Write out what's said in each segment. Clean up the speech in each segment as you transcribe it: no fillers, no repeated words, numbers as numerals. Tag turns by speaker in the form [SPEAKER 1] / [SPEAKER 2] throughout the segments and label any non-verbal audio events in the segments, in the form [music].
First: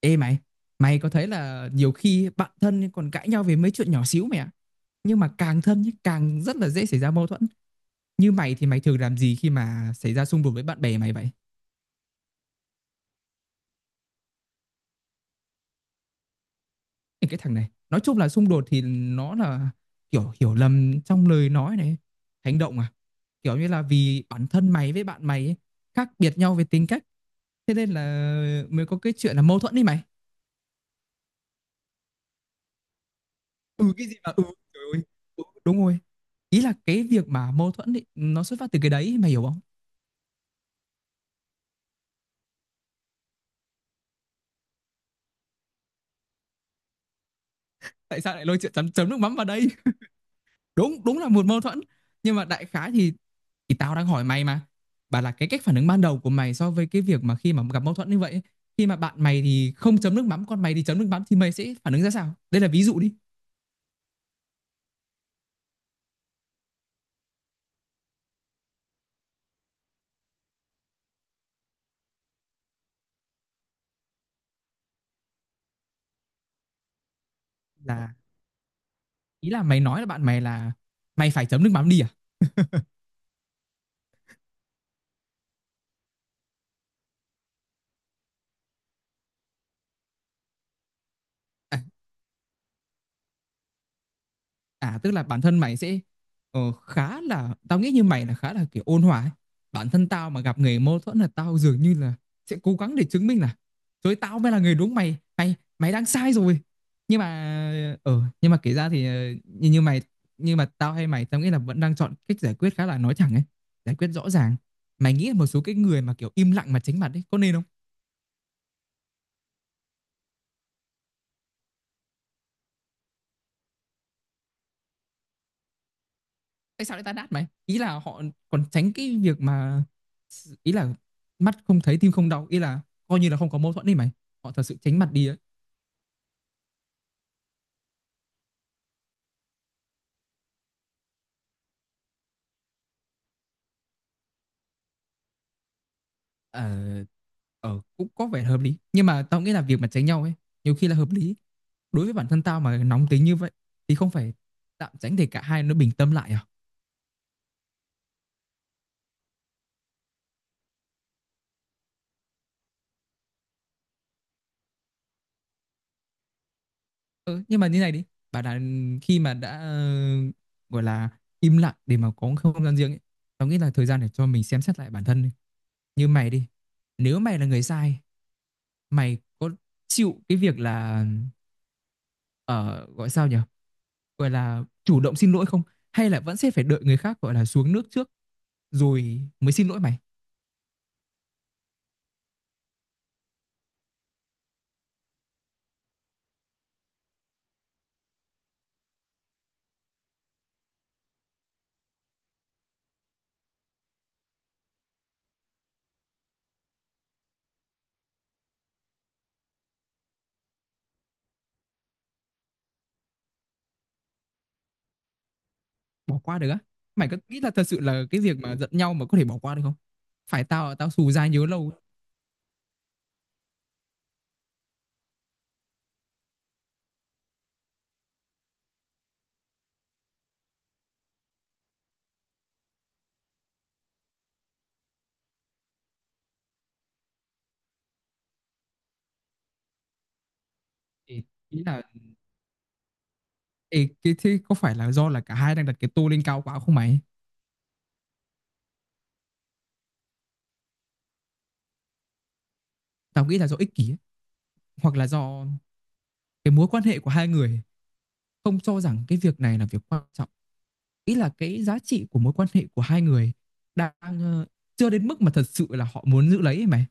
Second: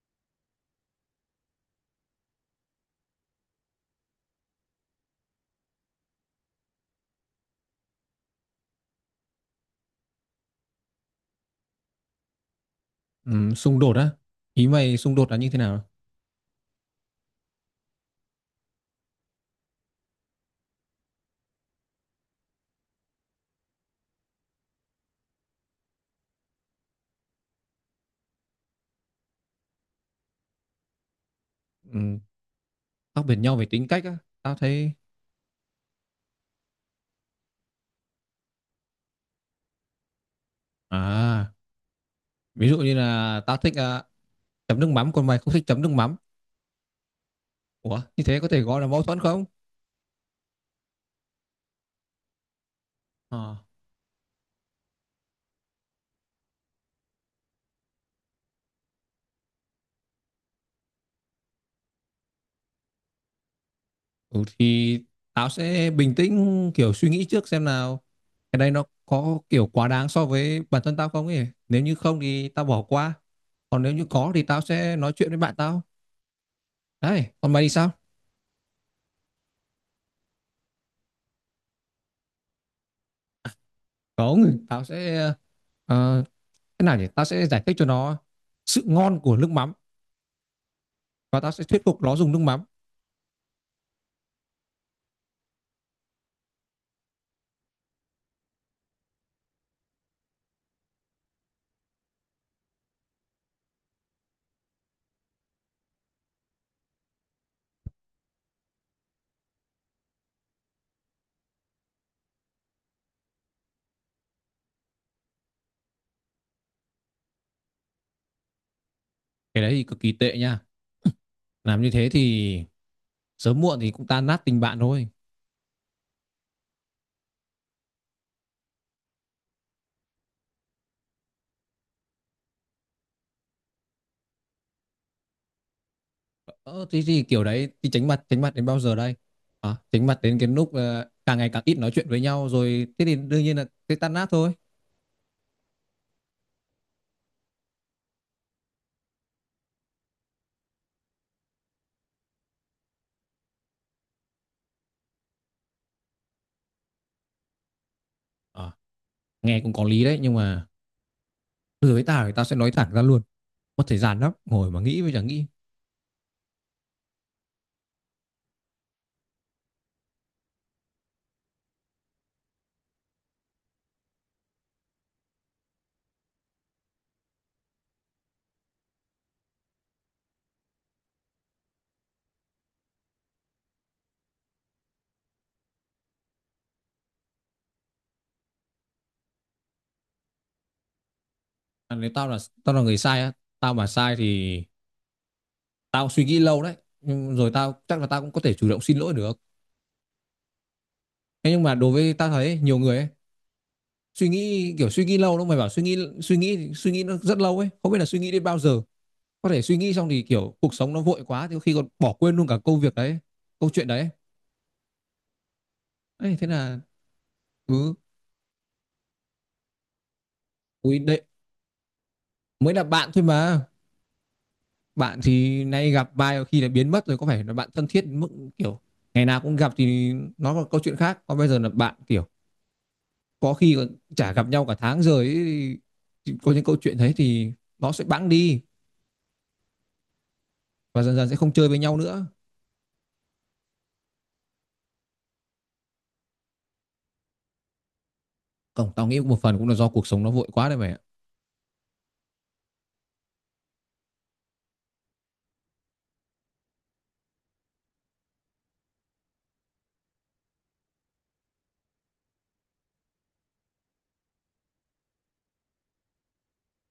[SPEAKER 1] Ê mày, mày có thấy là nhiều khi bạn thân còn cãi nhau về mấy chuyện nhỏ xíu mày ạ? Nhưng mà càng thân nhé, càng rất là dễ xảy ra mâu thuẫn. Như mày thì mày thường làm gì khi mà xảy ra xung đột với bạn bè mày vậy?
[SPEAKER 2] Ừ, xung đột á, ý mày xung đột là như thế nào?
[SPEAKER 1] Ê, cái thằng này, nói chung là xung đột thì nó là kiểu hiểu lầm trong lời nói này, hành động à? Kiểu như là vì bản thân mày với bạn mày ấy, khác biệt nhau về tính cách, thế nên là mới có cái chuyện là mâu thuẫn đi mày.
[SPEAKER 2] Ừ, khác biệt nhau về tính
[SPEAKER 1] Ừ
[SPEAKER 2] cách
[SPEAKER 1] cái gì
[SPEAKER 2] á,
[SPEAKER 1] mà
[SPEAKER 2] tao
[SPEAKER 1] trời
[SPEAKER 2] thấy.
[SPEAKER 1] ơi. Ừ, đúng rồi. Ý là cái việc mà mâu thuẫn ấy, nó xuất phát từ cái đấy, mày hiểu không?
[SPEAKER 2] À, ví dụ như là tao thích, chấm nước mắm còn mày không thích chấm nước mắm. Ủa,
[SPEAKER 1] Tại
[SPEAKER 2] như
[SPEAKER 1] sao
[SPEAKER 2] thế
[SPEAKER 1] lại
[SPEAKER 2] có
[SPEAKER 1] lôi
[SPEAKER 2] thể
[SPEAKER 1] chuyện
[SPEAKER 2] gọi là
[SPEAKER 1] chấm
[SPEAKER 2] mâu
[SPEAKER 1] chấm nước
[SPEAKER 2] thuẫn
[SPEAKER 1] mắm
[SPEAKER 2] không?
[SPEAKER 1] vào đây? Đúng đúng là một mâu thuẫn, nhưng mà đại khái thì
[SPEAKER 2] Ờ.
[SPEAKER 1] thì tao đang hỏi mày mà, bảo là cái cách phản ứng ban đầu của mày so với cái việc mà khi mà gặp mâu thuẫn như vậy, khi mà bạn mày thì không chấm nước mắm còn mày thì chấm nước mắm thì mày sẽ phản ứng ra sao, đây là ví dụ đi.
[SPEAKER 2] Ừ, thì tao sẽ bình tĩnh, kiểu suy nghĩ trước xem nào, cái đây nó có kiểu quá đáng so với bản thân tao không ấy. Nếu như không thì tao bỏ qua, còn nếu như có thì tao sẽ nói chuyện với bạn tao. Đấy, còn mày thì sao?
[SPEAKER 1] Là ý là mày nói là bạn mày là mày phải chấm nước mắm đi à,
[SPEAKER 2] Không, ờ, thế nào nhỉ, ta sẽ giải thích cho nó sự ngon của nước mắm và ta sẽ
[SPEAKER 1] à?
[SPEAKER 2] thuyết phục nó dùng nước mắm.
[SPEAKER 1] À, tức là bản thân mày sẽ, ờ, khá là, tao nghĩ như mày là khá là kiểu ôn hòa ấy. Bản thân tao mà gặp người mâu thuẫn là tao dường như là sẽ cố gắng để chứng minh là, rồi tao mới là người đúng, mày mày mày đang sai rồi. Nhưng mà kể ra thì, như như mày, nhưng mà tao hay mày tao nghĩ là vẫn đang chọn cách giải quyết khá là nói thẳng ấy, giải quyết rõ ràng. Mày nghĩ là một số cái người mà kiểu im lặng mà tránh mặt ấy có nên không?
[SPEAKER 2] Cái đấy thì cực kỳ tệ nha, làm như thế thì sớm muộn thì cũng tan nát tình bạn thôi.
[SPEAKER 1] Tại sao lại tan nát mày? Ý là họ còn tránh cái việc mà, ý là mắt không thấy tim không đau, ý là coi như là không có mâu thuẫn đi mày, họ thật sự tránh mặt đi ấy.
[SPEAKER 2] Ờ, thế thì kiểu đấy thì tránh mặt, tránh mặt đến bao giờ đây? À, tránh mặt đến cái lúc càng ngày càng ít nói chuyện với nhau, rồi thế thì đương nhiên là sẽ tan nát thôi.
[SPEAKER 1] ờ Cũng có vẻ hợp lý, nhưng mà tao nghĩ là việc mà tránh nhau ấy nhiều khi là hợp lý. Đối với bản thân tao mà nóng tính như vậy thì không phải tạm tránh để cả hai nó bình tâm lại à?
[SPEAKER 2] Ờ, nghe cũng có lý đấy, nhưng mà từ với tao thì tao sẽ nói thẳng ra luôn, mất thời gian lắm ngồi mà nghĩ với chẳng nghĩ.
[SPEAKER 1] Ừ, nhưng mà như này đi, bảo là khi mà đã, gọi là im lặng để mà có không gian riêng ấy, tao nghĩ là thời gian để cho mình xem xét lại bản thân đi. Như mày đi, nếu mày là người sai, mày có chịu cái việc là ở, gọi sao nhỉ, gọi là chủ động xin lỗi không, hay là vẫn sẽ phải đợi người khác gọi là xuống nước trước rồi mới xin lỗi mày?
[SPEAKER 2] À, nếu tao là người sai á, tao mà sai thì tao suy nghĩ lâu đấy, nhưng rồi tao chắc là tao cũng có thể chủ động xin lỗi được. Thế nhưng mà đối với ta thấy nhiều người ấy, suy nghĩ kiểu suy nghĩ lâu lắm, mày bảo suy nghĩ, suy nghĩ nó rất lâu ấy, không biết là suy nghĩ đến bao giờ. Có thể suy nghĩ xong thì kiểu cuộc sống nó vội quá thì có khi còn bỏ quên luôn cả công việc đấy, câu chuyện đấy.
[SPEAKER 1] Bỏ
[SPEAKER 2] Ấy
[SPEAKER 1] qua
[SPEAKER 2] thế
[SPEAKER 1] được á?
[SPEAKER 2] là
[SPEAKER 1] Mày có nghĩ là thật sự
[SPEAKER 2] cứ,
[SPEAKER 1] là cái việc mà giận nhau mà có thể bỏ qua được không? Phải tao tao
[SPEAKER 2] ui
[SPEAKER 1] xù
[SPEAKER 2] đấy
[SPEAKER 1] dai nhớ lâu.
[SPEAKER 2] mới là bạn thôi mà. Bạn thì nay gặp vài khi là biến mất rồi, có phải là bạn thân thiết đến mức kiểu ngày nào cũng gặp thì nó là câu chuyện khác. Còn bây giờ là bạn kiểu có khi còn chả gặp nhau cả tháng rồi ấy, thì có những câu chuyện đấy thì nó sẽ bẵng đi và dần
[SPEAKER 1] Thì
[SPEAKER 2] dần sẽ không
[SPEAKER 1] ý
[SPEAKER 2] chơi với
[SPEAKER 1] là
[SPEAKER 2] nhau nữa.
[SPEAKER 1] ê, cái thế có phải là do là cả hai đang đặt cái tô lên cao quá không mày?
[SPEAKER 2] Không, tao nghĩ một phần cũng là do cuộc sống nó vội quá đấy mày ạ.
[SPEAKER 1] Tao nghĩ là do ích kỷ ấy. Hoặc là do cái mối quan hệ của hai người không cho rằng cái việc này là việc quan trọng, nghĩ là cái giá trị của mối quan hệ của hai người đang, chưa đến mức mà thật sự là họ muốn giữ lấy mày.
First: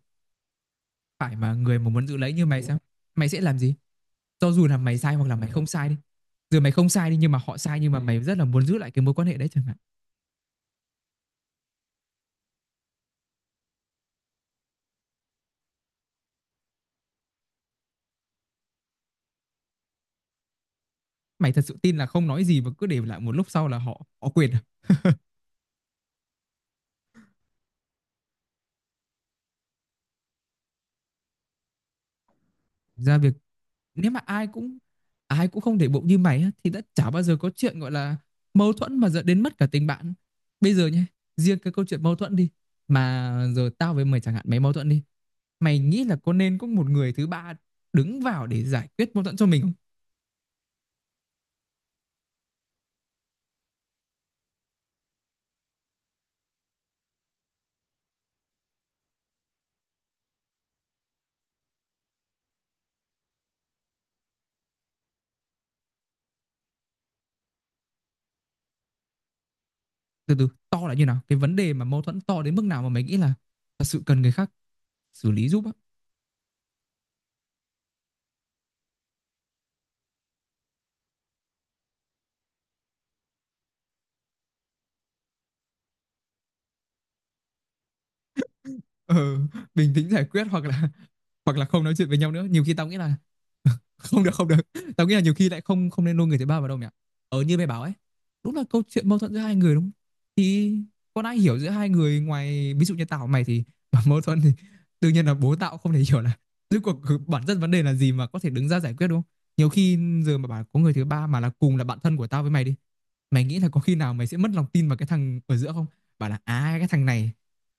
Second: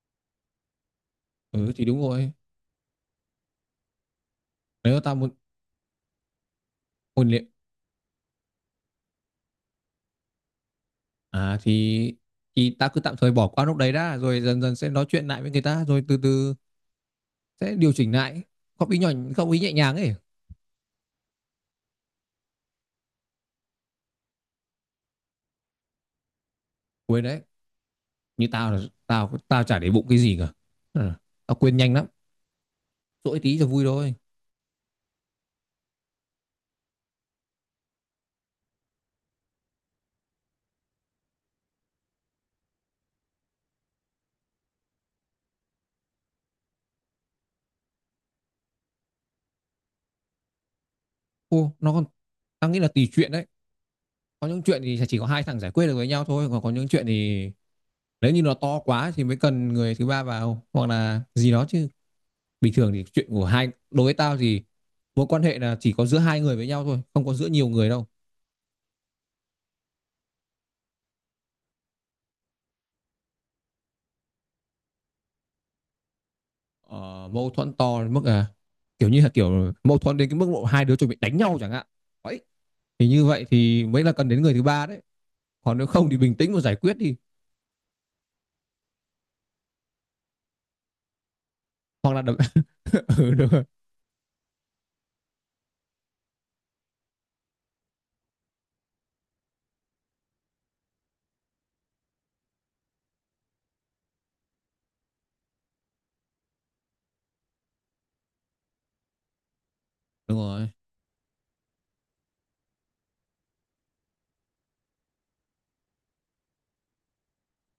[SPEAKER 1] Phải mà
[SPEAKER 2] Ừ
[SPEAKER 1] người
[SPEAKER 2] thì
[SPEAKER 1] mà
[SPEAKER 2] đúng
[SPEAKER 1] muốn giữ
[SPEAKER 2] rồi.
[SPEAKER 1] lấy như mày sao, mày sẽ làm gì, cho dù là mày
[SPEAKER 2] Nếu
[SPEAKER 1] sai
[SPEAKER 2] tao
[SPEAKER 1] hoặc
[SPEAKER 2] muốn
[SPEAKER 1] là mày không sai đi? Dù mày không sai đi
[SPEAKER 2] hôn
[SPEAKER 1] nhưng mà
[SPEAKER 2] luyện,
[SPEAKER 1] họ sai, nhưng mà mày rất là muốn giữ lại cái mối quan hệ đấy chẳng hạn.
[SPEAKER 2] à thì tao cứ tạm thời bỏ qua lúc đấy đã, rồi dần dần sẽ nói chuyện lại với người ta, rồi từ từ sẽ điều chỉnh lại. Góp ý nhỏ, góp ý nhẹ nhàng ấy.
[SPEAKER 1] Mày thật sự tin là không nói gì mà cứ để lại một lúc sau là họ họ quên à?
[SPEAKER 2] Quên đấy. Như tao là tao tao chả để bụng cái gì cả. Ừ, tao quên nhanh lắm.
[SPEAKER 1] Ra việc,
[SPEAKER 2] Dỗi tí cho vui
[SPEAKER 1] nếu
[SPEAKER 2] thôi.
[SPEAKER 1] mà ai cũng không để bụng như mày á, thì đã chả bao giờ có chuyện gọi là mâu thuẫn mà dẫn đến mất cả tình bạn. Bây giờ nhé, riêng cái câu chuyện mâu thuẫn đi, mà giờ tao với mày chẳng hạn, mày mâu thuẫn đi, mày nghĩ là có nên có một người thứ ba đứng vào để giải quyết mâu thuẫn cho mình không?
[SPEAKER 2] Ô, nó còn, tao nghĩ là tùy chuyện đấy. Có những chuyện thì chỉ có hai thằng giải quyết được với nhau thôi, còn có những chuyện thì nếu như nó to quá thì mới cần người thứ ba vào hoặc là gì đó chứ. Bình thường thì chuyện của hai, đối với tao thì mối quan hệ là chỉ có giữa hai người với nhau thôi, không có giữa nhiều người đâu.
[SPEAKER 1] Từ từ, to là như nào? Cái vấn đề mà mâu thuẫn to đến mức nào mà mày nghĩ là thật sự cần người khác xử lý giúp á?
[SPEAKER 2] Ờ, mâu thuẫn to đến mức à, kiểu như là kiểu mâu thuẫn đến cái mức độ hai đứa chuẩn bị đánh nhau chẳng hạn ấy, thì như vậy thì mới là cần đến người thứ ba đấy. Còn nếu không thì bình tĩnh mà giải quyết đi.
[SPEAKER 1] Ừ, bình tĩnh giải quyết, hoặc là không nói chuyện
[SPEAKER 2] Hoặc
[SPEAKER 1] với
[SPEAKER 2] là
[SPEAKER 1] nhau
[SPEAKER 2] đập...
[SPEAKER 1] nữa, nhiều khi tao nghĩ là
[SPEAKER 2] [laughs] Ừ, đúng rồi.
[SPEAKER 1] [laughs] không được, không được, tao nghĩ là nhiều khi lại không không nên lôi người thứ ba vào đâu nhỉ. Như mày bảo ấy, đúng là câu chuyện mâu thuẫn giữa hai người đúng không? Thì con ai hiểu giữa hai người ngoài ví dụ như tao và mày thì [laughs] mâu thuẫn thì đương nhiên là bố tao không thể [laughs] hiểu là rốt cuộc bản chất vấn đề là gì mà có thể đứng ra giải quyết, đúng không? Nhiều khi
[SPEAKER 2] Đúng
[SPEAKER 1] giờ mà bảo
[SPEAKER 2] rồi,
[SPEAKER 1] có người thứ ba mà là cùng là bạn thân của tao với mày đi, mày nghĩ là có khi nào mày sẽ mất lòng tin vào cái thằng ở giữa không? Bảo là à cái thằng này,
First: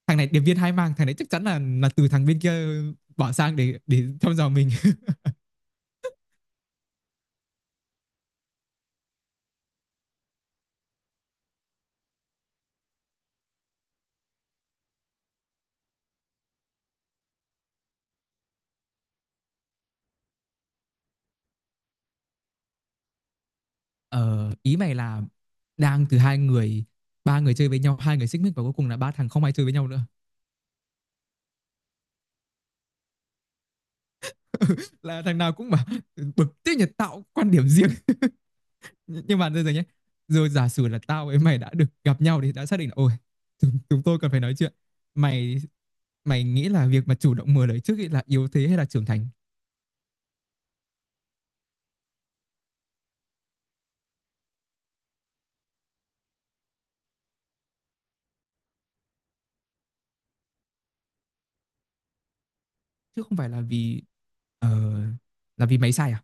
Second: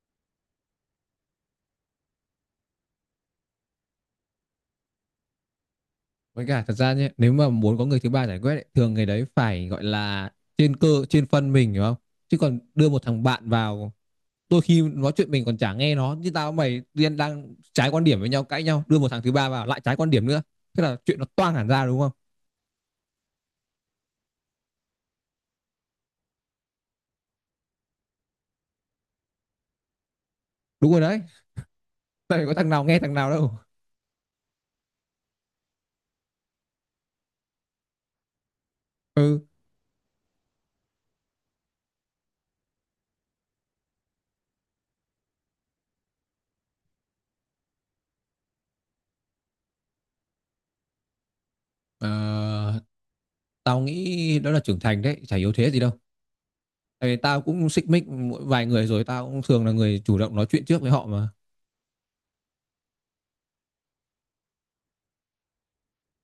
[SPEAKER 1] thằng này điệp viên hai mang, thằng này chắc chắn là từ thằng bên kia bỏ sang để thăm dò mình. [laughs]
[SPEAKER 2] với cả thật ra nhé, nếu mà muốn có người thứ ba giải quyết ấy, thường người đấy phải gọi là trên cơ trên phân, mình hiểu không? Chứ còn đưa một thằng bạn vào, đôi khi nói chuyện mình còn chả nghe nó, như tao mày tiên đang trái quan điểm với nhau, cãi nhau, đưa một thằng thứ ba vào lại trái quan điểm nữa, thế là chuyện nó toang hẳn ra, đúng không?
[SPEAKER 1] Ờ, ý mày là đang từ hai người, ba người chơi với nhau, hai người xích mích và cuối cùng là ba thằng không ai chơi với nhau nữa,
[SPEAKER 2] Đúng rồi đấy, tại có thằng nào nghe thằng nào đâu.
[SPEAKER 1] là thằng nào cũng mà bực tức nhật tạo quan điểm riêng. Nhưng
[SPEAKER 2] Ừ.
[SPEAKER 1] mà bây giờ nhé, rồi giả sử là tao với mày đã được gặp nhau thì đã xác định là ôi, chúng tôi cần phải nói chuyện mày, mày nghĩ là việc mà chủ động mở lời trước ấy là yếu thế hay là trưởng thành?
[SPEAKER 2] Ờ, tao nghĩ đó là trưởng thành đấy, chả yếu thế gì đâu. Tại vì tao cũng xích mích mỗi vài người rồi, tao cũng thường là người chủ động nói chuyện trước với họ mà.
[SPEAKER 1] Chứ không phải là vì, ờ, là vì mày sai à?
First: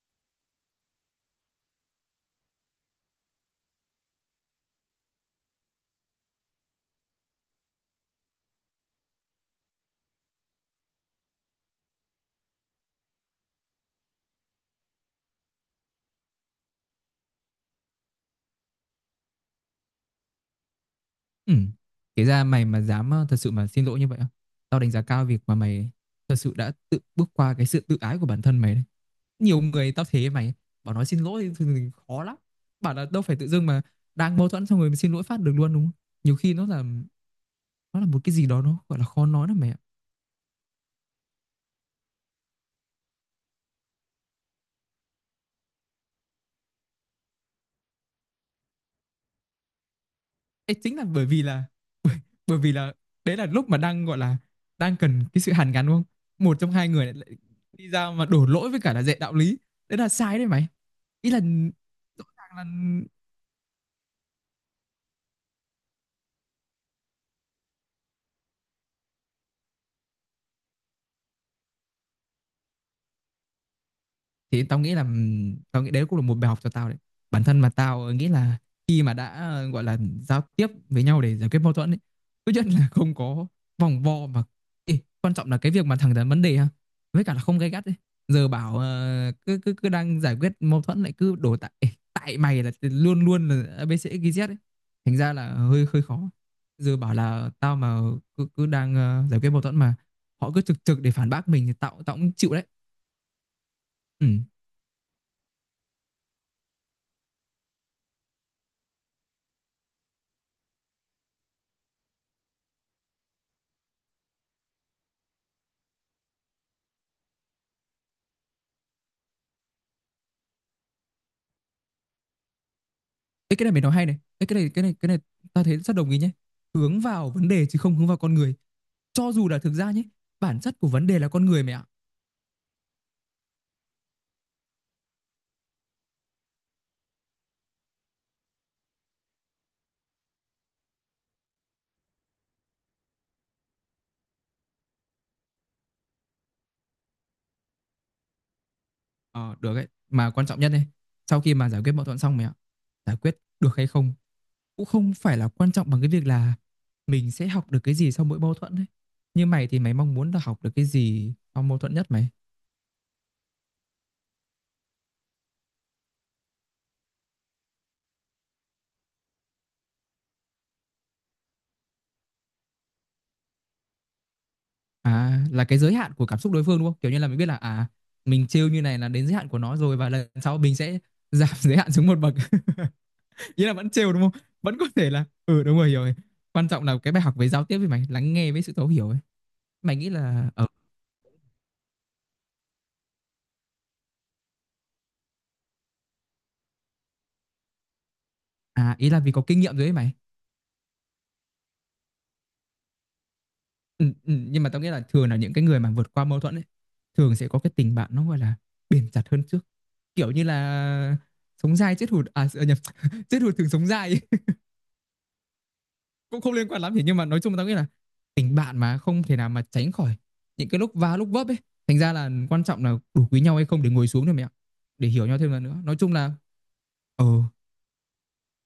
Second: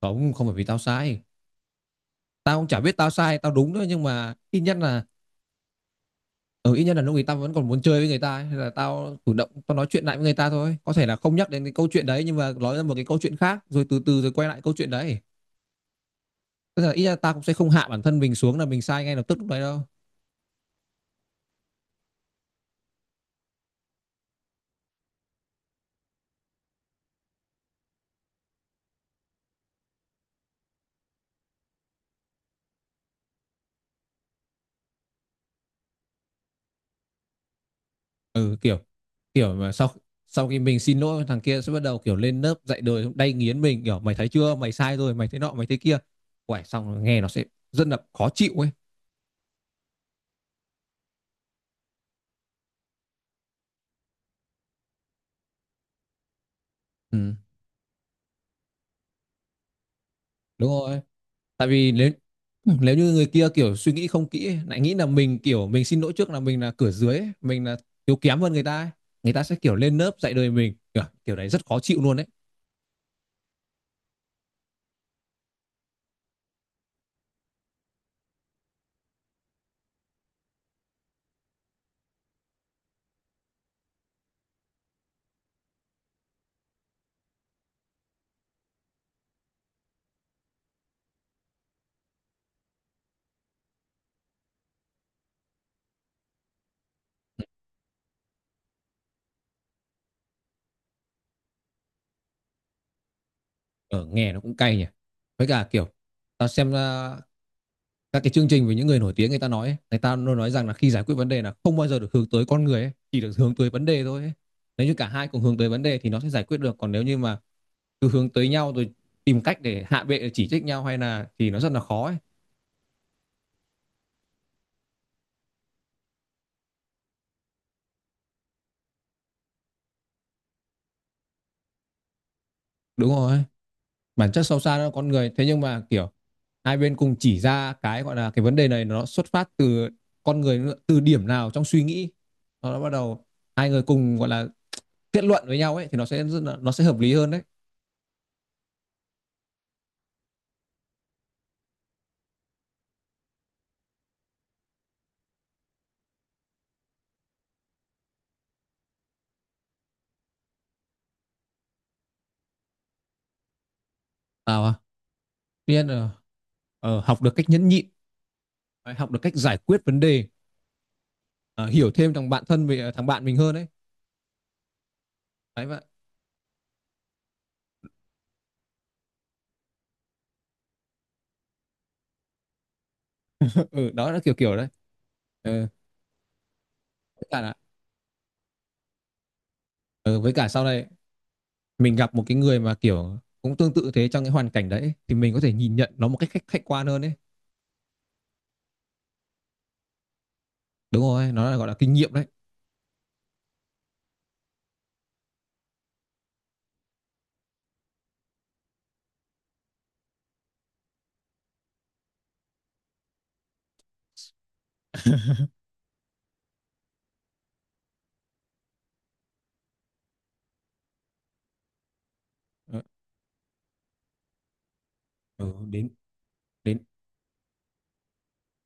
[SPEAKER 2] Không, không phải vì tao sai, tao cũng chả biết tao sai tao đúng nữa, nhưng mà ít nhất là, ừ, ít nhất là lúc ấy tao vẫn còn muốn chơi với người ta ấy. Thế là tao chủ động tao nói chuyện lại với người ta thôi, có thể là không nhắc đến cái câu chuyện đấy, nhưng mà nói ra một cái câu chuyện khác rồi từ từ rồi quay lại câu chuyện đấy. Tức là ít nhất là tao cũng sẽ không hạ bản thân mình xuống là mình sai ngay lập tức lúc đấy đâu.
[SPEAKER 1] Ừ. Kể ra mày mà dám, thật sự mà xin lỗi như vậy á, tao đánh giá cao việc mà mày thật sự đã tự bước qua cái sự tự ái của bản thân mày đấy. Nhiều người tao thế mày, bảo nói xin lỗi thì khó lắm. Bảo là đâu phải tự dưng mà đang mâu thuẫn xong rồi mình xin lỗi phát được luôn đúng không? Nhiều khi nó là một cái gì
[SPEAKER 2] Ừ
[SPEAKER 1] đó
[SPEAKER 2] kiểu,
[SPEAKER 1] nó gọi là khó nói
[SPEAKER 2] kiểu
[SPEAKER 1] lắm mày
[SPEAKER 2] mà
[SPEAKER 1] ạ.
[SPEAKER 2] sau sau khi mình xin lỗi, thằng kia sẽ bắt đầu kiểu lên lớp dạy đời đay nghiến mình, kiểu mày thấy chưa, mày sai rồi, mày thế nọ mày thế kia. Uầy, xong rồi nghe nó sẽ rất là khó chịu ấy.
[SPEAKER 1] Ê, chính là bởi vì là [laughs] bởi, bởi vì là đấy là lúc mà đang gọi là đang cần cái sự hàn gắn đúng không? Một trong hai người lại,
[SPEAKER 2] Ừ,
[SPEAKER 1] lại đi ra mà đổ lỗi với cả là dạy đạo lý. Đấy là sai đấy mày.
[SPEAKER 2] đúng rồi.
[SPEAKER 1] Ý là
[SPEAKER 2] Tại vì nếu
[SPEAKER 1] rõ ràng là,
[SPEAKER 2] Nếu như người kia kiểu suy nghĩ không kỹ ấy, lại nghĩ là mình kiểu mình xin lỗi trước là mình là cửa dưới ấy, mình là yếu kém hơn người ta ấy, người ta sẽ kiểu lên lớp dạy đời mình, kiểu đấy rất khó chịu luôn đấy.
[SPEAKER 1] thì tao nghĩ đấy cũng là một bài học cho tao đấy. Bản thân mà tao nghĩ là khi mà đã, gọi là giao tiếp với nhau để giải quyết mâu thuẫn ấy, tốt nhất là không có vòng vo mà. Ê, quan trọng là cái việc mà thẳng thắn vấn đề ha, với cả là không gay gắt ấy. Giờ bảo cứ cứ cứ đang giải quyết mâu thuẫn lại cứ đổ tại ê, tại mày là luôn luôn là ABC XYZ ấy, thành ra là hơi hơi khó. Giờ bảo là tao mà cứ cứ đang, giải quyết mâu thuẫn mà họ cứ trực trực để phản bác mình thì tao tao cũng chịu đấy.
[SPEAKER 2] Ở,
[SPEAKER 1] Ừ.
[SPEAKER 2] nghe nó cũng cay nhỉ. Với cả kiểu, tao xem à, các cái chương trình về những người nổi tiếng người ta nói ấy, người ta luôn nói rằng là khi giải quyết vấn đề là không bao giờ được hướng tới con người ấy, chỉ được hướng tới vấn đề thôi ấy. Nếu như cả hai cùng hướng tới vấn đề thì nó sẽ giải quyết được. Còn nếu như mà cứ hướng tới nhau rồi tìm cách để hạ bệ chỉ trích nhau hay là thì nó rất là khó ấy.
[SPEAKER 1] Ê, cái này mày nói hay này. Ê, cái này ta thấy rất đồng ý nhé. Hướng vào vấn đề chứ không hướng vào con người. Cho dù là thực ra nhé, bản chất của vấn đề là con người mày ạ.
[SPEAKER 2] Đúng rồi, bản chất sâu xa đó là con người, thế nhưng mà kiểu hai bên cùng chỉ ra cái gọi là cái vấn đề này nó xuất phát từ con người, từ điểm nào trong suy nghĩ nó bắt đầu, hai người cùng gọi là kết luận với nhau ấy, thì nó sẽ, nó sẽ hợp lý hơn đấy.
[SPEAKER 1] Ờ được ấy, mà quan trọng nhất này, sau khi mà giải quyết mâu thuẫn xong mày ạ, giải quyết được hay không cũng không phải là quan trọng bằng cái việc là mình sẽ học được cái gì sau mỗi mâu thuẫn ấy. Như mày thì mày mong muốn là học được cái gì sau mâu thuẫn nhất mày?
[SPEAKER 2] À, tuy nhiên là, ờ, học được cách nhẫn nhịn, học được cách giải quyết vấn đề, ờ, hiểu thêm thằng bạn thân về thằng bạn mình hơn đấy.
[SPEAKER 1] À là
[SPEAKER 2] Đấy
[SPEAKER 1] cái
[SPEAKER 2] vậy.
[SPEAKER 1] giới hạn của cảm xúc đối phương đúng không? Kiểu như là mình biết là à mình trêu như này là đến giới hạn của nó rồi và lần sau mình sẽ giảm [laughs] giới hạn xuống một bậc. [laughs] Ý
[SPEAKER 2] [laughs]
[SPEAKER 1] là
[SPEAKER 2] Ừ,
[SPEAKER 1] vẫn
[SPEAKER 2] đó
[SPEAKER 1] trêu
[SPEAKER 2] là
[SPEAKER 1] đúng không,
[SPEAKER 2] kiểu kiểu đấy.
[SPEAKER 1] vẫn có thể là ừ
[SPEAKER 2] Ờ,
[SPEAKER 1] đúng rồi hiểu rồi. Quan trọng là cái bài
[SPEAKER 2] với
[SPEAKER 1] học
[SPEAKER 2] cả
[SPEAKER 1] về
[SPEAKER 2] là,
[SPEAKER 1] giao tiếp với mày, lắng nghe với sự thấu hiểu ấy. Mày nghĩ
[SPEAKER 2] ờ, với cả
[SPEAKER 1] là
[SPEAKER 2] sau này mình gặp một cái người mà kiểu cũng tương tự thế trong cái hoàn cảnh đấy, thì mình có thể nhìn nhận nó một cách khách khách quan hơn đấy.
[SPEAKER 1] à ý là vì có kinh nghiệm rồi ấy mày.
[SPEAKER 2] Đúng rồi, nó là gọi là kinh nghiệm đấy.
[SPEAKER 1] Ừ, ừ, nhưng mà tao nghĩ là thường là những cái người mà vượt qua mâu thuẫn ấy thường sẽ có cái tình bạn nó gọi là bền chặt hơn trước, kiểu như là sống dai chết hụt, à nhầm, [laughs] chết hụt thường sống dai ấy. [laughs] Cũng không liên quan lắm thì, nhưng mà nói chung là tao nghĩ là tình bạn mà không thể nào mà tránh khỏi những cái lúc va lúc vấp ấy, thành ra là quan
[SPEAKER 2] Ờ,
[SPEAKER 1] trọng là đủ quý nhau hay không để ngồi xuống thôi mẹ ạ, để hiểu nhau
[SPEAKER 2] ừ,
[SPEAKER 1] thêm lần nữa,
[SPEAKER 2] đến
[SPEAKER 1] nói chung là
[SPEAKER 2] đến
[SPEAKER 1] ờ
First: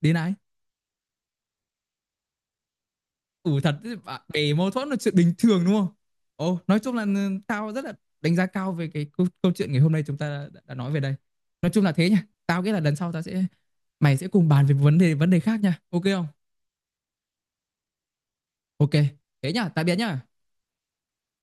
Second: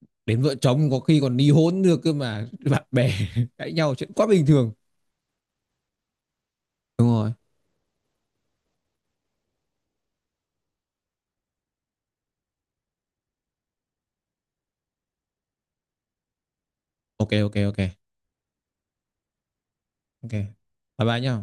[SPEAKER 1] đến này.
[SPEAKER 2] đến vợ chồng có khi còn ly hôn được cơ mà, bạn bè
[SPEAKER 1] Ừ
[SPEAKER 2] [laughs] cãi
[SPEAKER 1] thật
[SPEAKER 2] nhau
[SPEAKER 1] chứ
[SPEAKER 2] chuyện
[SPEAKER 1] bạn
[SPEAKER 2] quá bình
[SPEAKER 1] mâu
[SPEAKER 2] thường.
[SPEAKER 1] thuẫn là chuyện bình thường đúng không? Ồ, nói chung là
[SPEAKER 2] Đúng rồi.
[SPEAKER 1] tao rất là đánh giá cao về cái câu chuyện ngày hôm nay chúng ta đã nói về đây. Nói chung là thế nha. Tao nghĩ là lần sau tao sẽ mày sẽ cùng bàn về vấn đề khác nha. Ok không?
[SPEAKER 2] Ok ok ok.
[SPEAKER 1] Ok. Thế nha, tạm biệt nha.
[SPEAKER 2] Ok, bye bye nhá.